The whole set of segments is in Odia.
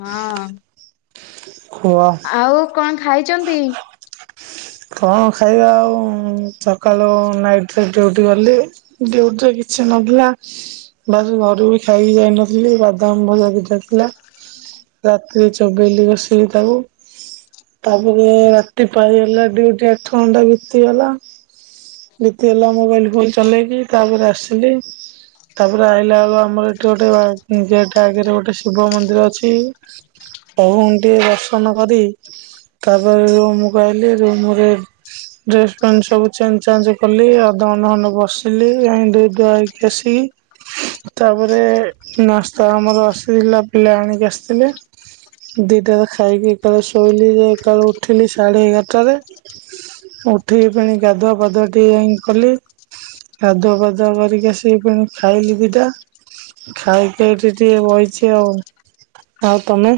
ହଁ। ଖୁଆ ଆଉ କଣ ଖାଇଛନ୍ତି? କଣ ଖାଇବା ଆଉ, ସକାଳୁ ନାଇଟ୍ ରେ ଡ୍ୟୁଟି ଗଲି। ଡ୍ୟୁଟି ରେ କିଛି ନହେଲା ବାସ୍ ଘରୁ ବି ଖାଇକି ଯାଇ ନଥିଲି ବାଦାମ ଭଜା ବି ଖାଇଥିଲା। ରାତିରେ ଚବେଇଲି ବସିକି ତାକୁ। ତାପରେ ରାତି ପାଇଗଲା ଡ୍ୟୁଟି ଆଠ ଘଣ୍ଟା ବିତିଗଲା। ବିତିଗଲା ମୋବାଇଲ୍ ଫୁଲ୍ ଚଲେଇକି ତାପରେ ଆସିଲି। ତାପରେ ଆଇିଲାଆଳୁ ଆମର ଏଠି ଗୋଟେ, ଗେଟ୍ ଆଗରେ ଗୋଟେ ଶିବ ମନ୍ଦିର ଅଛି। ପ୍ରଭୁଙ୍କୁ ଟିକେ ଦର୍ଶନ କରି ତାପରେ ରୁମ୍ କୁ ଆଇଲି ରୁମ୍ ରେ ଡ୍ରେସ୍ ପେଣ୍ଟ ସବୁ ଚେଞ୍ଜ ଚେଞ୍ଜ କଲି। ଅଧ ଘଣ୍ଟେ ଖଣ୍ଡେ ବସିଲି। ଯାଇ ଧୋଇ ଧୂଆ ହେଇକି ଆସିକି ତାପରେ ନାସ୍ତା ଆମର ଆସିଥିଲା ପିଲା ଆଣିକି ଆସିଥିଲେ। ଦୁଇଟାରେ ଖାଇକି ଏକାବେଳେ ଶୋଇଲି ଯେ ଏକାଳଳେ ଉଠିଲି ସାଢ଼େ ଏଗାରଟାରେ। ଉଠିକି ଫେଣି ଗାଧୁଆ ପାଦୁଆ ଟେ କଲି। ଆାଧୁଆ ପାଦୁଆ କରିକି ଆସିକି ପୁଣି ଖାଇଲି ଦିଟା। ଖାଇକି ଏଠି ଟିକେ ବଇଚି ଆଉ। ଆଉ ତମେ?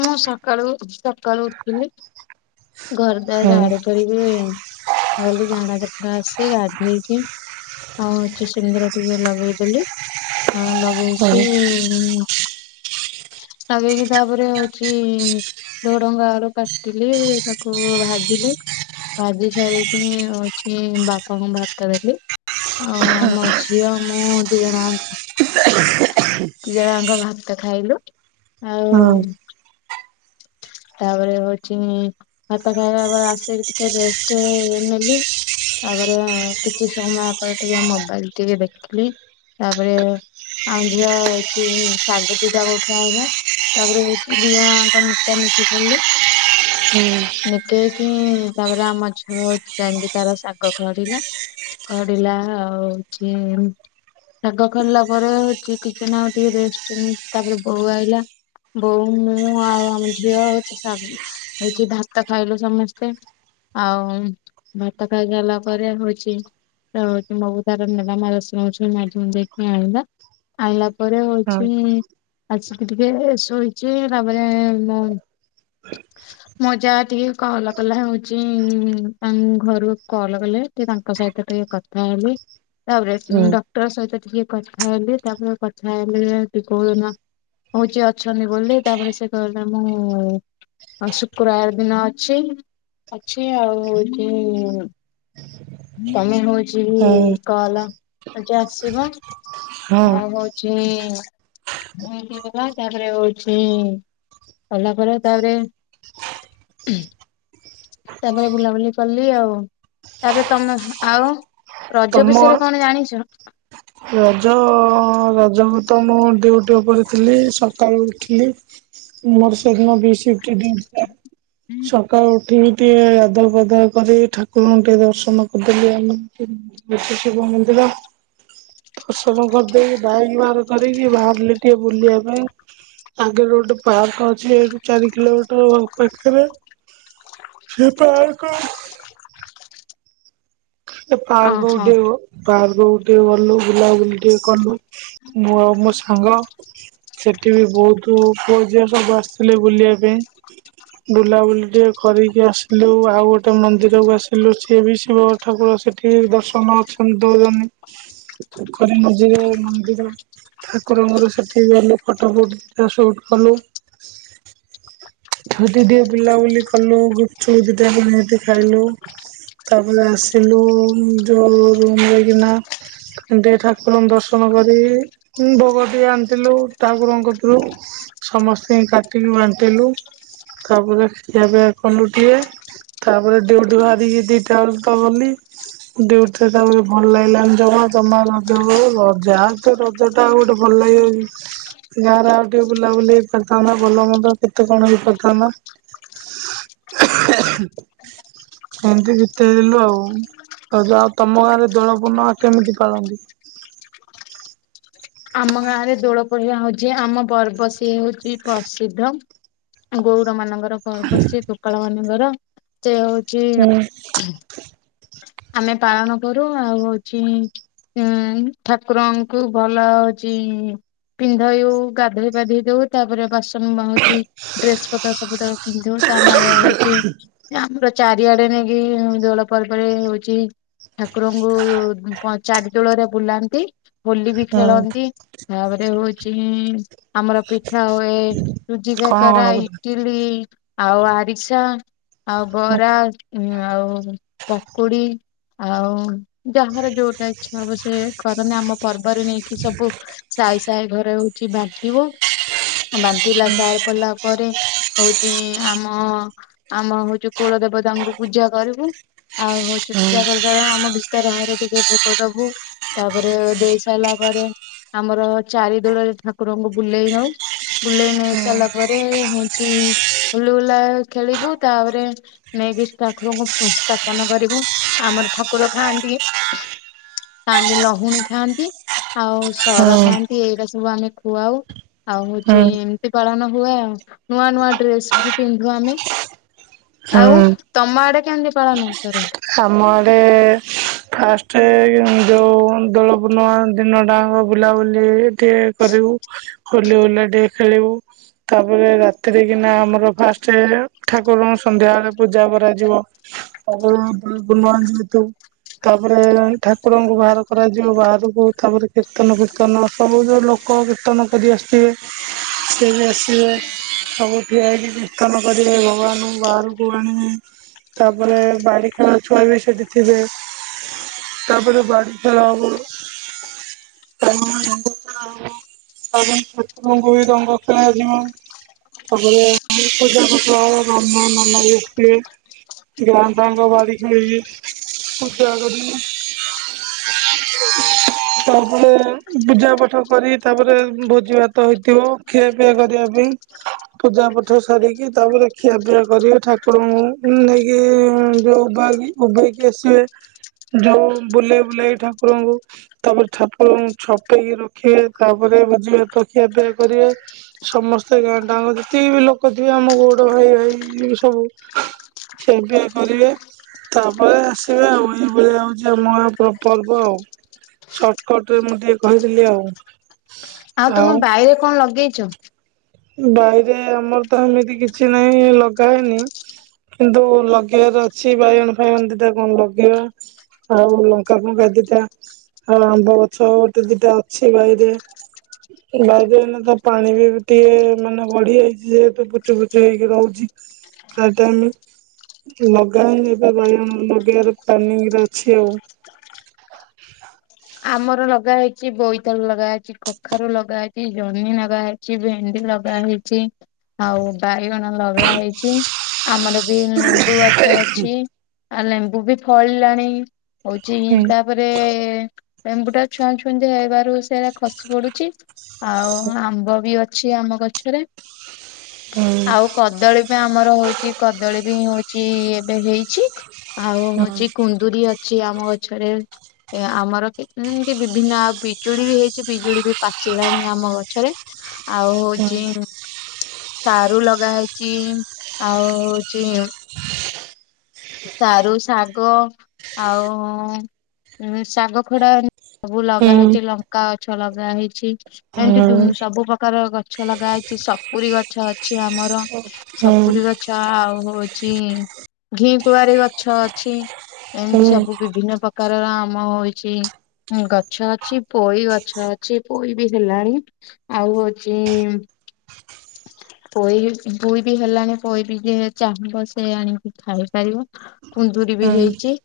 ମୁଁ ସକାଳୁ ସକାଳୁ ଉଠିଲି ଘର ହୁଁ ଦ୍ୱାର ଝାଡୁ କରିବି। ଗଲି ଝାଡ଼ା ଜାପାଡ ଆସି ଗାଧେଇକି ହଉଛି ସୁନ୍ଦର ଟିକେ ଲଗେଇଦେଲି, ଆଉ ହୁଁ ବେଶୀ ଲଗେଇକି ତାପରେ ହଉ ଏଠି ଝୁଡଙ୍ଗ ଆଳୁ କାଟିଲି ତାକୁ ଭାଜିଲି। ଭାଜି ସାରିକି ଅଛି ବାପାଙ୍କୁ ଭାତ ଦେଲି ଆଉ ଆମ ଝିଅ ମୁଁ ଦି ଜଣଙ୍କ ଦି ଜଣଙ୍କ ଯାକ ଭାତ ଖାଇଲୁ। ଆଉ ହୁଁ ତାପରେ ହଉଛି ଭାତ ଖାଇବା ପରେ ଆସିକି ଟିକେ ରେଷ୍ଟ ନେଲି। ତାପରେ କିଛି ସମୟ ପରେ ଟିକେ ମୋବାଇଲ୍ ଟିକେ ଦେଖିଲି। ତାପରେ ଆଉ ଝିଅ ହଉଛି ଶାଗ ଦିଟା କୋଉଠୁ ଆଣିଲା, ତାପରେ ହଉଛି ଦିଅ କଣ ନିକା ନୁକି କଲୁ। ହୁଁ। ନିକେଇକି ତାପରେ ଆମ ଝିଅ ହଉଛି ଯାଇଙ୍ଗି ତାର ଶାଗ ଖରିଲା। ଖଢିଲା ଆଉ ହୋଉଛି ଶାଗ ଖରିଲା ପରେ ଟିକେ ନାଉ ଟିକେ ରେଷ୍ଟ ତାପରେ ବୋଉ ଆଇଲା। ବୋଉ ମୁଁ ଆଉ ଆମ ଝିଅ ହଉଛି ସାଙ୍ଗ ହଉଛି ଭାତ ଖାଇଲୁ ସମସ୍ତେ। ଆଉ ଭାତ ଖାଇସାରିଲା ପରେ ହୋଉଛି [unintelligible] ମାଗି ମୁଗୀକି ଆଇଲା। ଆଣିଲା ପରେ ହଁ ହଉଛି, ଆସିକି ଟିକେ ଶୋଇଛି। ତାପରେ ମମ୍। ମୋ ଯା ଟିକେ କଲ କଲା ହଉଛି ତା ଘରୁ କଲ କଲେ ଟିକେ ତାଙ୍କ ସହିତ ଟିକେ କଥ ତାହାଲେ। ତାପରେ ହୁଁ ଡକ୍ଟର ସହିତ ଟିକେ କଥା ହେଲି ତାପରେ କଥା ହେଲେ ଟି କଉ ଦିନ ହଉଯିଏ ଅଛନ୍ତି ବୋଲି ତାପରେ ସେ କହିଲେ ମୁଁ ଶୁକ୍ରବାର ଦିନ ଅଛି ଅଛି ଆଉ ହଉଛି ତମେ ହଉଚି ହୁଁ କଲ ଆଜି ଆସିବ ହଁ ଆଉ ହଉଛି ଏମିତ କଥା ତାପରେ ହଉଛି ସରିଲା ପରେ ତାପରେ ତାପରେ ବୁଲାବୁଲି କଲି ଆଉ ତାପରେ ତମେ ଆଉ ରଜ ତମ ବିଷୟରେ କଣ ଜାଣିଛ ରଜ ରଜକୁ ତ ମୁଁ ଡିଉଟି ଉପରେ ଥିଲି ସକାଳୁ ଉଠିଲି ମୋର ସେଦିନ ବି ସିଫ୍ଟ ଡିଉଟି ଥିଲା ସକାଳୁ ଉଠି ଟିକେ ଅଦଳ ବଦଳ କରି ଠାକୁରଙ୍କୁ ଟିକେ ଦର୍ଶନ କରିଦେଲି ଆମେ ଟି ନୀତି ଶିବ ମନ୍ଦିର। ଦର୍ସନ କରିଦେଇ ବାଇକ ବାହାର କରିକି ବାହାରିଲି ଟିକେ ବୁଲିବା ପାଇଁ। ଆଗରେ ଗୋଟେ ପାର୍କ ଅଛି ଏଇଠୁ ଚାରି କିଲୋମିଟର ପାଖରେ। ସେ ପାର୍କ ପାର୍କ ଓହୋ ଗୋଟେ ପାର୍କକୁ ଟିକେ ଗଲୁ ବୁଲାବୁଲି ଟିକେ କଲୁ ମୁଁ ଆଉ ମୋ ସାଙ୍ଗ। ସେଠି ବି ବହୁତ ପୁଅ ଝିଅ ସବୁ ଆସିଥିଲେ ବୁଲିବା ପାଇଁ। ବୁଲାବୁଲି ଟିକେ କରିକି ଆସିଲୁ ଆଉ ଗୋଟେ ମନ୍ଦିରକୁ ଆସିଲୁ ସିଏ ଵି ଶିବ। ଠାକୁର ସେଠି ଦର୍ଶନ ଅଛନ୍ତି ଦଉଚନ୍ତି। ପୋଖରୀ ମଝିରେ ମନ୍ଦିର ଠାକୁରଙ୍କର ସେଠିକି ଗଲୁ ଫଟୋ ଫୁଟ ଦି ଟା ସୁଟ୍ କଲୁ। ସେଟି ଟିକେ ବୁଲାବୁଲି କଲୁ ଗୁପଚୁପ ଦିଟା ନିହାତି ଖାଇଲୁ। ତାପରେ ଆସିଲୁ ଯୋ ରୁମ ରେକିନା। ପୁଣି ଟିକେ ଠାକୁରଙ୍କ ଦର୍ଶନ କରି ହୁଁ ଭୋଗ ଟିକେ ଆଣିଥିଲୁ ଠାକୁରଙ୍କ କତିରୁ ସମସ୍ତେ କାଟିକି ବାଣ୍ଟିଲୁ ତାପରେ ଖିଆ ପିଆ କଲୁ ଟିକେ- ତାପରେ ଡିଉଟି ବାହାରିକି ଦିଟା ବେଳୁକୁ ତ ଗଲି। ଡିଉଟିରେ ତା ପରେ ଭଲ ଲାଗିଲାନି ଜମା [unintelligible] ଯା ତୋ ରଜ ରଜଟା ଆଉ ଗୋଟେ ଭଲ ଲାଗିବକି। ଗାଁରେ ଆଉ ଟିକେ ବୁଲାବୁଲି ହେଇ ପାରିଥାନ୍ତା ଭଲ ମନ୍ଦ କେତେ କଣ ହେଇ ପାରିଥାନ୍ତା। ଏମିତି ବିତେଇଦେଲୁ ଆଉ। ରଜ ଆଉ ତମ ଗାଁରେ ଦୋଳପୂର୍ଣ୍ଣମା କେମିତି ପାଳନ୍ତି? ଆମ ଗାଁ ରେ ଦୋଳ ପୂର୍ଣ୍ଣିମା ହଉଛି ଆମ ପର୍ବ ସିଏ ହଉଛି ପ୍ରସିଦ୍ଧ। ଗଉଡ଼ ମାନଙ୍କର ପର୍ବ ସେ ଗୋପାଳ ମାନଙ୍କର ସେ ହଉଛି ହୁଁ ଆମେ ପାଳନ କରୁ ଆଉ ହଉଛି ଉୁଁ ଠାକୁରଙ୍କୁ ଭଲ ହଉଛି ପିନ୍ଧଉ ଗାଧୋଇ ପାଧେଇ ଦଉ ତାପରେ ବାସ୍ ହଉଛି ଡ୍ରେସ ପତ୍ର ସବୁ ତା ପିନ୍ଧୁ ତାମରେ ହଉଛି ଆମର ଚାରିଆଡେ ନେଇକି ଦୋଳ ପର୍ବରେ ହଉଛି ଠାକୁରଙ୍କୁ ଚାରି ତୋଳରେ ବୁଲାନ୍ତି। ହୋଲି ବି ହୁଁ ଖେଳନ୍ତି ତାପରେ ହଉଛି ଆମର ପିଠା ହୁଏ ସୁୁଜି କଣ କଣ କାକର ହୁଁ ଇ ଇଟିଲି ଆଉ ଆରିସା ଆଉ ବରା ଆଉ ପକୁଡି ଆଉ ଯାହାର ଯୋଉଟା ଇଚ୍ଛା ହବ ସେ କରନ୍ତି ଆମ ପର୍ବରେ ନେଇକି ସବୁ ସାଇ ସାଇ ଘରେ ହଉଛି ବାଣ୍ଟିବ। ବାଣ୍ଟିଲା ସାର ପଲା ପରେ ହଉଛି ଆମ ଆମ ହଉଛି କୁଳ ଦେବତାଙ୍କୁ ପୂଜା କରିବୁ ଆଉ ହଉଛି ହୁଁ ପୂଜା କର ତେଳେ ଆମ ଭିତର ଘରେ ଟିକେ ଭୋକ ଦବୁ ତାପରେ ଦେଇ ସାରିଲା ପରେ ଆମର ଚାରି ଦୋଳରେ ଠାକୁରଙ୍କୁ ବୁଲେଇ ନଉ। ବୁଲେଇ ନେଇ ସାରିଲା ପରେ ହଉଛି ହୁଲିହୁଲା ଖେଳିବୁ ତାପରେ ନେଇକି ଠାକୁରଙ୍କୁ ପୂଜ ସ୍ଥାପନ କରିବୁ ଆମର ଠାକୁର ଖାଆନ୍ତି ପାନ୍ତି ଲହୁଣୀ ଖାଆନ୍ତି। ଆଉ ସର ଖାଆନ୍ତି ଏଇଟା ସବୁ ଆମେ ଖୁଆଉ ଆଉ ହୁଁ ହଉଛି ଏ ପାଳନ ହୁଏ ଆଉ ନୂଆ ନୂଆ ଡ୍ରେସ ବି ପିନ୍ଧୁ ଆମେ ଆଉ ହୁଁ। ତମ ଆଡେ କେମିତି ପାଳନ କରନ୍ତି? ଆମଆଡେ ଏ ଫାଷ୍ଟ ଯଉ ଦୋଳ ପୂର୍ଣ୍ଣିମା ଦିନଟାଆଙ୍କ ବୁଲାବୁଲି ଟେ କରିବୁ ହୋଲି ହୁଲା ଟିକେ ଖେଳିବୁ। ତାପରେ ରାତିରେ କିନା ଆମର ଫାଷ୍ଟ ଠାକୁରଙ୍କୁ ସନ୍ଧ୍ୟା ବେଳେ ପୂଜା କରାଯିବ। ଅ କୁଣ ଯେହେତୁ [unintelligible] ତାପରେ ଠାକୁରଙ୍କୁ ବାହାର କରାଯିବ ବାହାରକୁ ତାପରେ କୀର୍ତ୍ତନ ଫିର୍ତ୍ତନ ସବୁ ଜଉ ଲୋ ଲୋକ କୀର୍ତ୍ତନ କରି ଆସିଥିବେ ସିଏ ବି ଆସିବେ। ସବୁ ଠିଆ ହେଇକି କୀର୍ତ୍ତନ କରିବେ ଭଗବାନଙ୍କୁ ବାହାରକୁ ଆଣିବେ ତାପରେ ବାଡି ଛୁଆବି ସେଠି ଥିବେ ତାପରେ ବାଡି ଖେଳ ହବ। ହଁ [unintelligible] ତାପରେ ଠାକୁରଙ୍କୁ ବି ରଙ୍ଗ ଖେଳା ଜିବ। ତାପରେ ପୂଜାପାଠ ହବ ବାହାମୁଣ ନନା ବିଆସିବେ। ଗାଁ ଟାଆଙ୍କ ବାରି ଖେଳିକି ପୂଜା କରିବେ। ତାପରେ ପୂଜା ପାଠ କରିକି ତାପରେ ଭୋଜି ଭାତ ହେଇଥିବ। ଖୀଆ ପିଆ କରିବା ପାଇଁ। ପୂଜା ପାଠ ସାରିକି ତାପରେ ଖିଆପିଆ କରିବେ ଠାକୁରଙ୍କୁ ନେଇକି ଯୋଉ ଉଭାକି ଉଭେଇକି ଆସିବେ ଯଉ ବୁଲେଇ ବୁଲାକି ଠାକୁରଙ୍କୁ ତାପରେ ଛାପ ଛପେଇକି ରଖିବେ ତାପରେ ଭୁଜି ଭାତ ଖିଆ ପିଆ କରିବେ। ସମସ୍ତେ ଗାଁଟାଆଙ୍କ ଯେତିକିବି ଲୋକ ଥିବେ ଆମ ଗଉଡ ଭାଇ ଭାଇ ସବୁ ଖିଆପିଆ କରିବେ। ତାପରେ ଆସିବେ ଆଉ ଏଇଭଳିଆ ହଉଛି ଆମ ଗାଁ ପର୍ବ ଆଉ। ସଟକଟରେ ମୁଁ ଟିକେ କହିଦେଲି ଆଉ। ଆଉ ତୁମ ବାଇରେ କଣ ଲଗେଇଛ? ବାଇରେ ଆମର ତ ହେମିତି କିଛି ନାହିଁ ଲଗାହେଇନି କିନ୍ତୁ ଲଗେଇବାର ଅଛି ବାଇଗଣ ଫାଇଗଣ ଦିଟା କଣ ଲଗେଇବା ଆଉ ଲଙ୍କା ଫଙ୍କା ଦିଟା ଆଉ ଆମ୍ବ ଗଛ ଗୋଟେ ଦିଟା ଅଛି ବାଇରେ। ବାଇରେ ଏଇନାତ ପାଣି ବି ଏତେ ମାନେ ବଢି ଯାଇଛି ଯେହେତୁ ପୁଚୁ ପୁଚୁ ହେଇକି ରହୁଛି ସେଟା ଆମେ ଲଗାଅନି, ଏବେ ବାଇୟଣ ଲଗେଇବାର ପ୍ଲାନିଙ୍ଗରେ ଅଛି ଆଉ। ଆମର ଲଗା ହେଇଛି, ବୋଇତାଳୁ ଲଗା ହେଇଛି, କଖାରୁ ଲଗା ହେଇଛି, ଜହ୍ନି ନଗା ହେଇ ଚି ଭେଣ୍ଡି ଲଗା ହେଇଚିଁ ଆଉ, ବାଇଗଣ ଲଗା ହେଇଛି। ଆମର ବି ଲେମ୍ ମ୍ବୁ ଗଛ ଅଛି, ଆଉ ଲେମ୍ବୁ ବି ଫଳିଲାଣି। ହଉଚିଁ ହୁଁ ତା ତା'ପରେ ଏମ୍ବୁଟା ଛୁଆଁ ଛୁଁତି ହେବାରୁ ସେରା ଖସି ପଡୁଛି। ଆଉ, ଆମ୍ବ ବି ଅଛି, ଆମ ଗଛରେ। ହୁଁ। ଆଉ କଦଳୀ ବିଁ ଆମର ହଉଛି, କଦଳୀ ବିଁ ହଉଛି, ଏବେ ହେଇଛି। ଆଉ ହୁଁ ହଉଛି, କୁନ୍ଦୁରି ଅଛି ଆମ ଗଛରେ ଆମର। ଏତେଦିନ୍ କେ ବିଭିନ୍ନ ଆଉ ପିଜୁଳି ବି ହେଇଛି, ପିଜୁଳି ବି ପାଚିଲାଣି ଆମ ଗଛରେ। ଆଉ ହଉଚିଁ ସାରୁ ଲଗା ହେଇଚିଁ। ଆଉ ହଉଚିଁ ସାରୁ, ଶାଗ, ଆଉ-ଉଁ ଶାଗ ଖଡା ସବୁ ଲଗା ହେଇଛି, ଲଙ୍କା ଗଛ ଲଗା ହେଇଛି, ଏମିତି ଦୁନ୍ ସବୁ ପ୍ରକାର ଗ୍ ଛ ଲଗା ହେଇଛି, ସପୁରି ଗଛ ଅଛି ଆମର। ହୁଁ। ସପୁରୀ ଗଛ ଆଉ, ହଉଚିଁ ଘିଁ କୁଆଁରି ଗଛ ଅଛି। ଏମିତି ହଁ ସବୁ ବିଭିନ୍ନ ପ୍ରକାରର ଆମ ହଉଚିଁ। ଉଁ ଗଛ ଅଛି, ପୋଇ ଗଛ ଅଛି। ପୋଇ ବି ହେଲାଣି। ଆଉ ହଉଚିଁ-ଇଁମ୍ ପୋଇ, ପୁଇ ବି ହେଲାଣି, ପୋଇ ବି ଯିଏ ଚାହିଁବ, ସେ ଆଣିକି ଖାଇବ। ପାରିବ। କୁନ୍ଦୁରି ବି ହେଇଚି।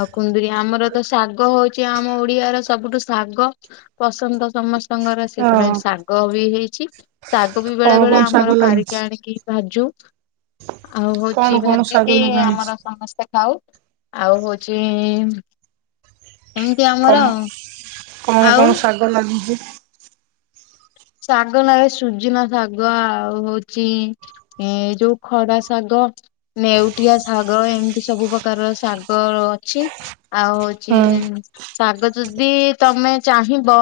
ଆଉ କୁନ୍ଦରି, ଆମର ତ ଶାଗ ହଉଛି, ଆମ ଓଡିଆ ର ସବୁଠୁ ଶାଗ ପସନ୍ଦ ସମସ୍ତଙ୍କର। ସେଇଥିପାଇଁ ଶାଗ ବି ହେଇଛି। ଶାଗ ବି ବେଳେ କଣ ବେଳେ କଣ ଆମର ଶାଗ ଲାଗିଛି? ପାରିକି ଆଣିକି ଭାଜୁ। ଆଉ କଣ ହଉଚି, କଣ ଶାଗ ଭାଜିିକ ଲଗା ହେଇଛି? ଆମର ସମସ୍ତେ ଖାଉ। ଆଉ ହଉଚିଁ-ଇଁ ଏମିତି କଣ ଆମର ଆଉଁ। କଣ କଣ ଶାଗ ଲାଗୁଚି? ଶାଗ ନା, ଏ ସୁଜୁନା ଶାଗ ଆଉ ହଉଚିଁ ଏଁ, ଯୋଉ ଖଡା ଶାଗ ନେଉଟିଆ ଶାଗ, ଏମିତି ସବୁ ପ୍ରକାରର ଶାଗ ଅଛି। ଆଉ ହୁଁ। ହଉଚି-ଇଁ ଶାଗ ଯଦି ତମେ ଚାହିଁବ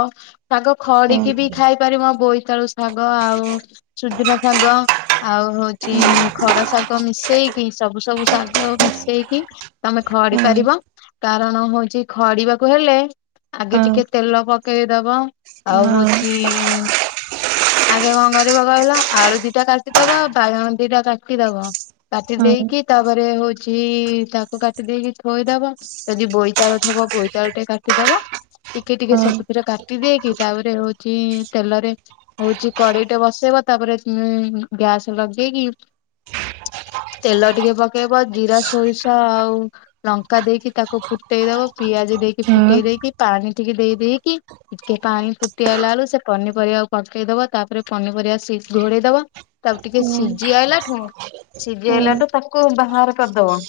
ଶାଗ ଖଅଡିକି ବି ଖାଇପାରିବ, ବୋଇତାଳୁ ଶାଗ, ଆଉ ସୁଜନା ଶାଗଁ। ଆଉ ହଉଚିଁ ଖଡା ଶାଗ ମିଶେଇକି, ସବୁ ସବୁ ଶାଗ ମିଶେଇକି। ତମେ ଖଅଡି ପାରିବ। କାରଣ ହଉଛି ଖଡିବାକୁ ହେଲେ ଆଗେ ଟିକେ ତେଲ ପକେଇଦବଁ। ଆଉ ହଉଚିଁ ଆଗେ କଣ କରିବ କହିଲ? ଆଳୁ ଦିଟା କାଟିଦବ, ବାଇଗଣ ଦିଟା କାଟିଦବ। କାଟି ଦେଇକି ତା'ପରେ ହଉଛି, ତାକୁ କାଟି ଦେଇକି ଥୋଇଦବ। ଯଦି ବୋଇତାଳୁ ଥବ, ବୋଇତାଳୁଟେ କାଟିଦବ। ଟିକେ ଟିକେ ସବୁଥିରେ କାଟିଦେଇକି, ତା'ପରେ ହଉଛି ତେଲରେ ହଉଚି କଡେଇଟେ ବସେଇବ, ତା'ପରେ ଇଁ ଗ୍ୟାସ୍ ଲଗେଇକି ତେଲ ଟିକେ ପକେଇବ, ଜିରା ସୋରିଷ ଆଉ ଲଙ୍କା ଦେଇକି ତାକୁ ଫୁଟେଇ ଦବ, ପିଆଜ ଦେଇକି ଫୁଟେଇ ଦେଇକି, ପାଣି ଟିକେ ଦେଇ, ଦେଇକି ଟିକେ ପାଣି ଫୁଟି ଆଇଲା ଅଳୁ, ସେ ପନିପରିବାକୁ ପକେଇ ଦବ। ତା'ପରେ ପନିପରିବା ସି ଘୋଡେଇ ଦବ। ତା'ପରେ ଟିକେ ସିଝି ଆଇଲାଠୁଁ, ସିଝି ଆଇଲାଠୁ ତାକୁ ବାହାର କରିଦବଁ।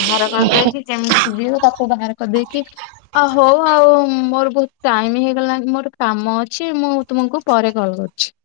ବାହାର କରିଦେଇକି ଯେମିତି ସିଝିବ, ତାକୁ ବାହାର କରିଦେଇକି ଅ ହଉ ଆଉ ମୋର ବହୁତ ଟାଇମ୍ ହେଇଗଲା ମୋର କାମ ଅ ଛି ମୁଁ ତୁମକୁ ପରେ କଲ କରୁଛି।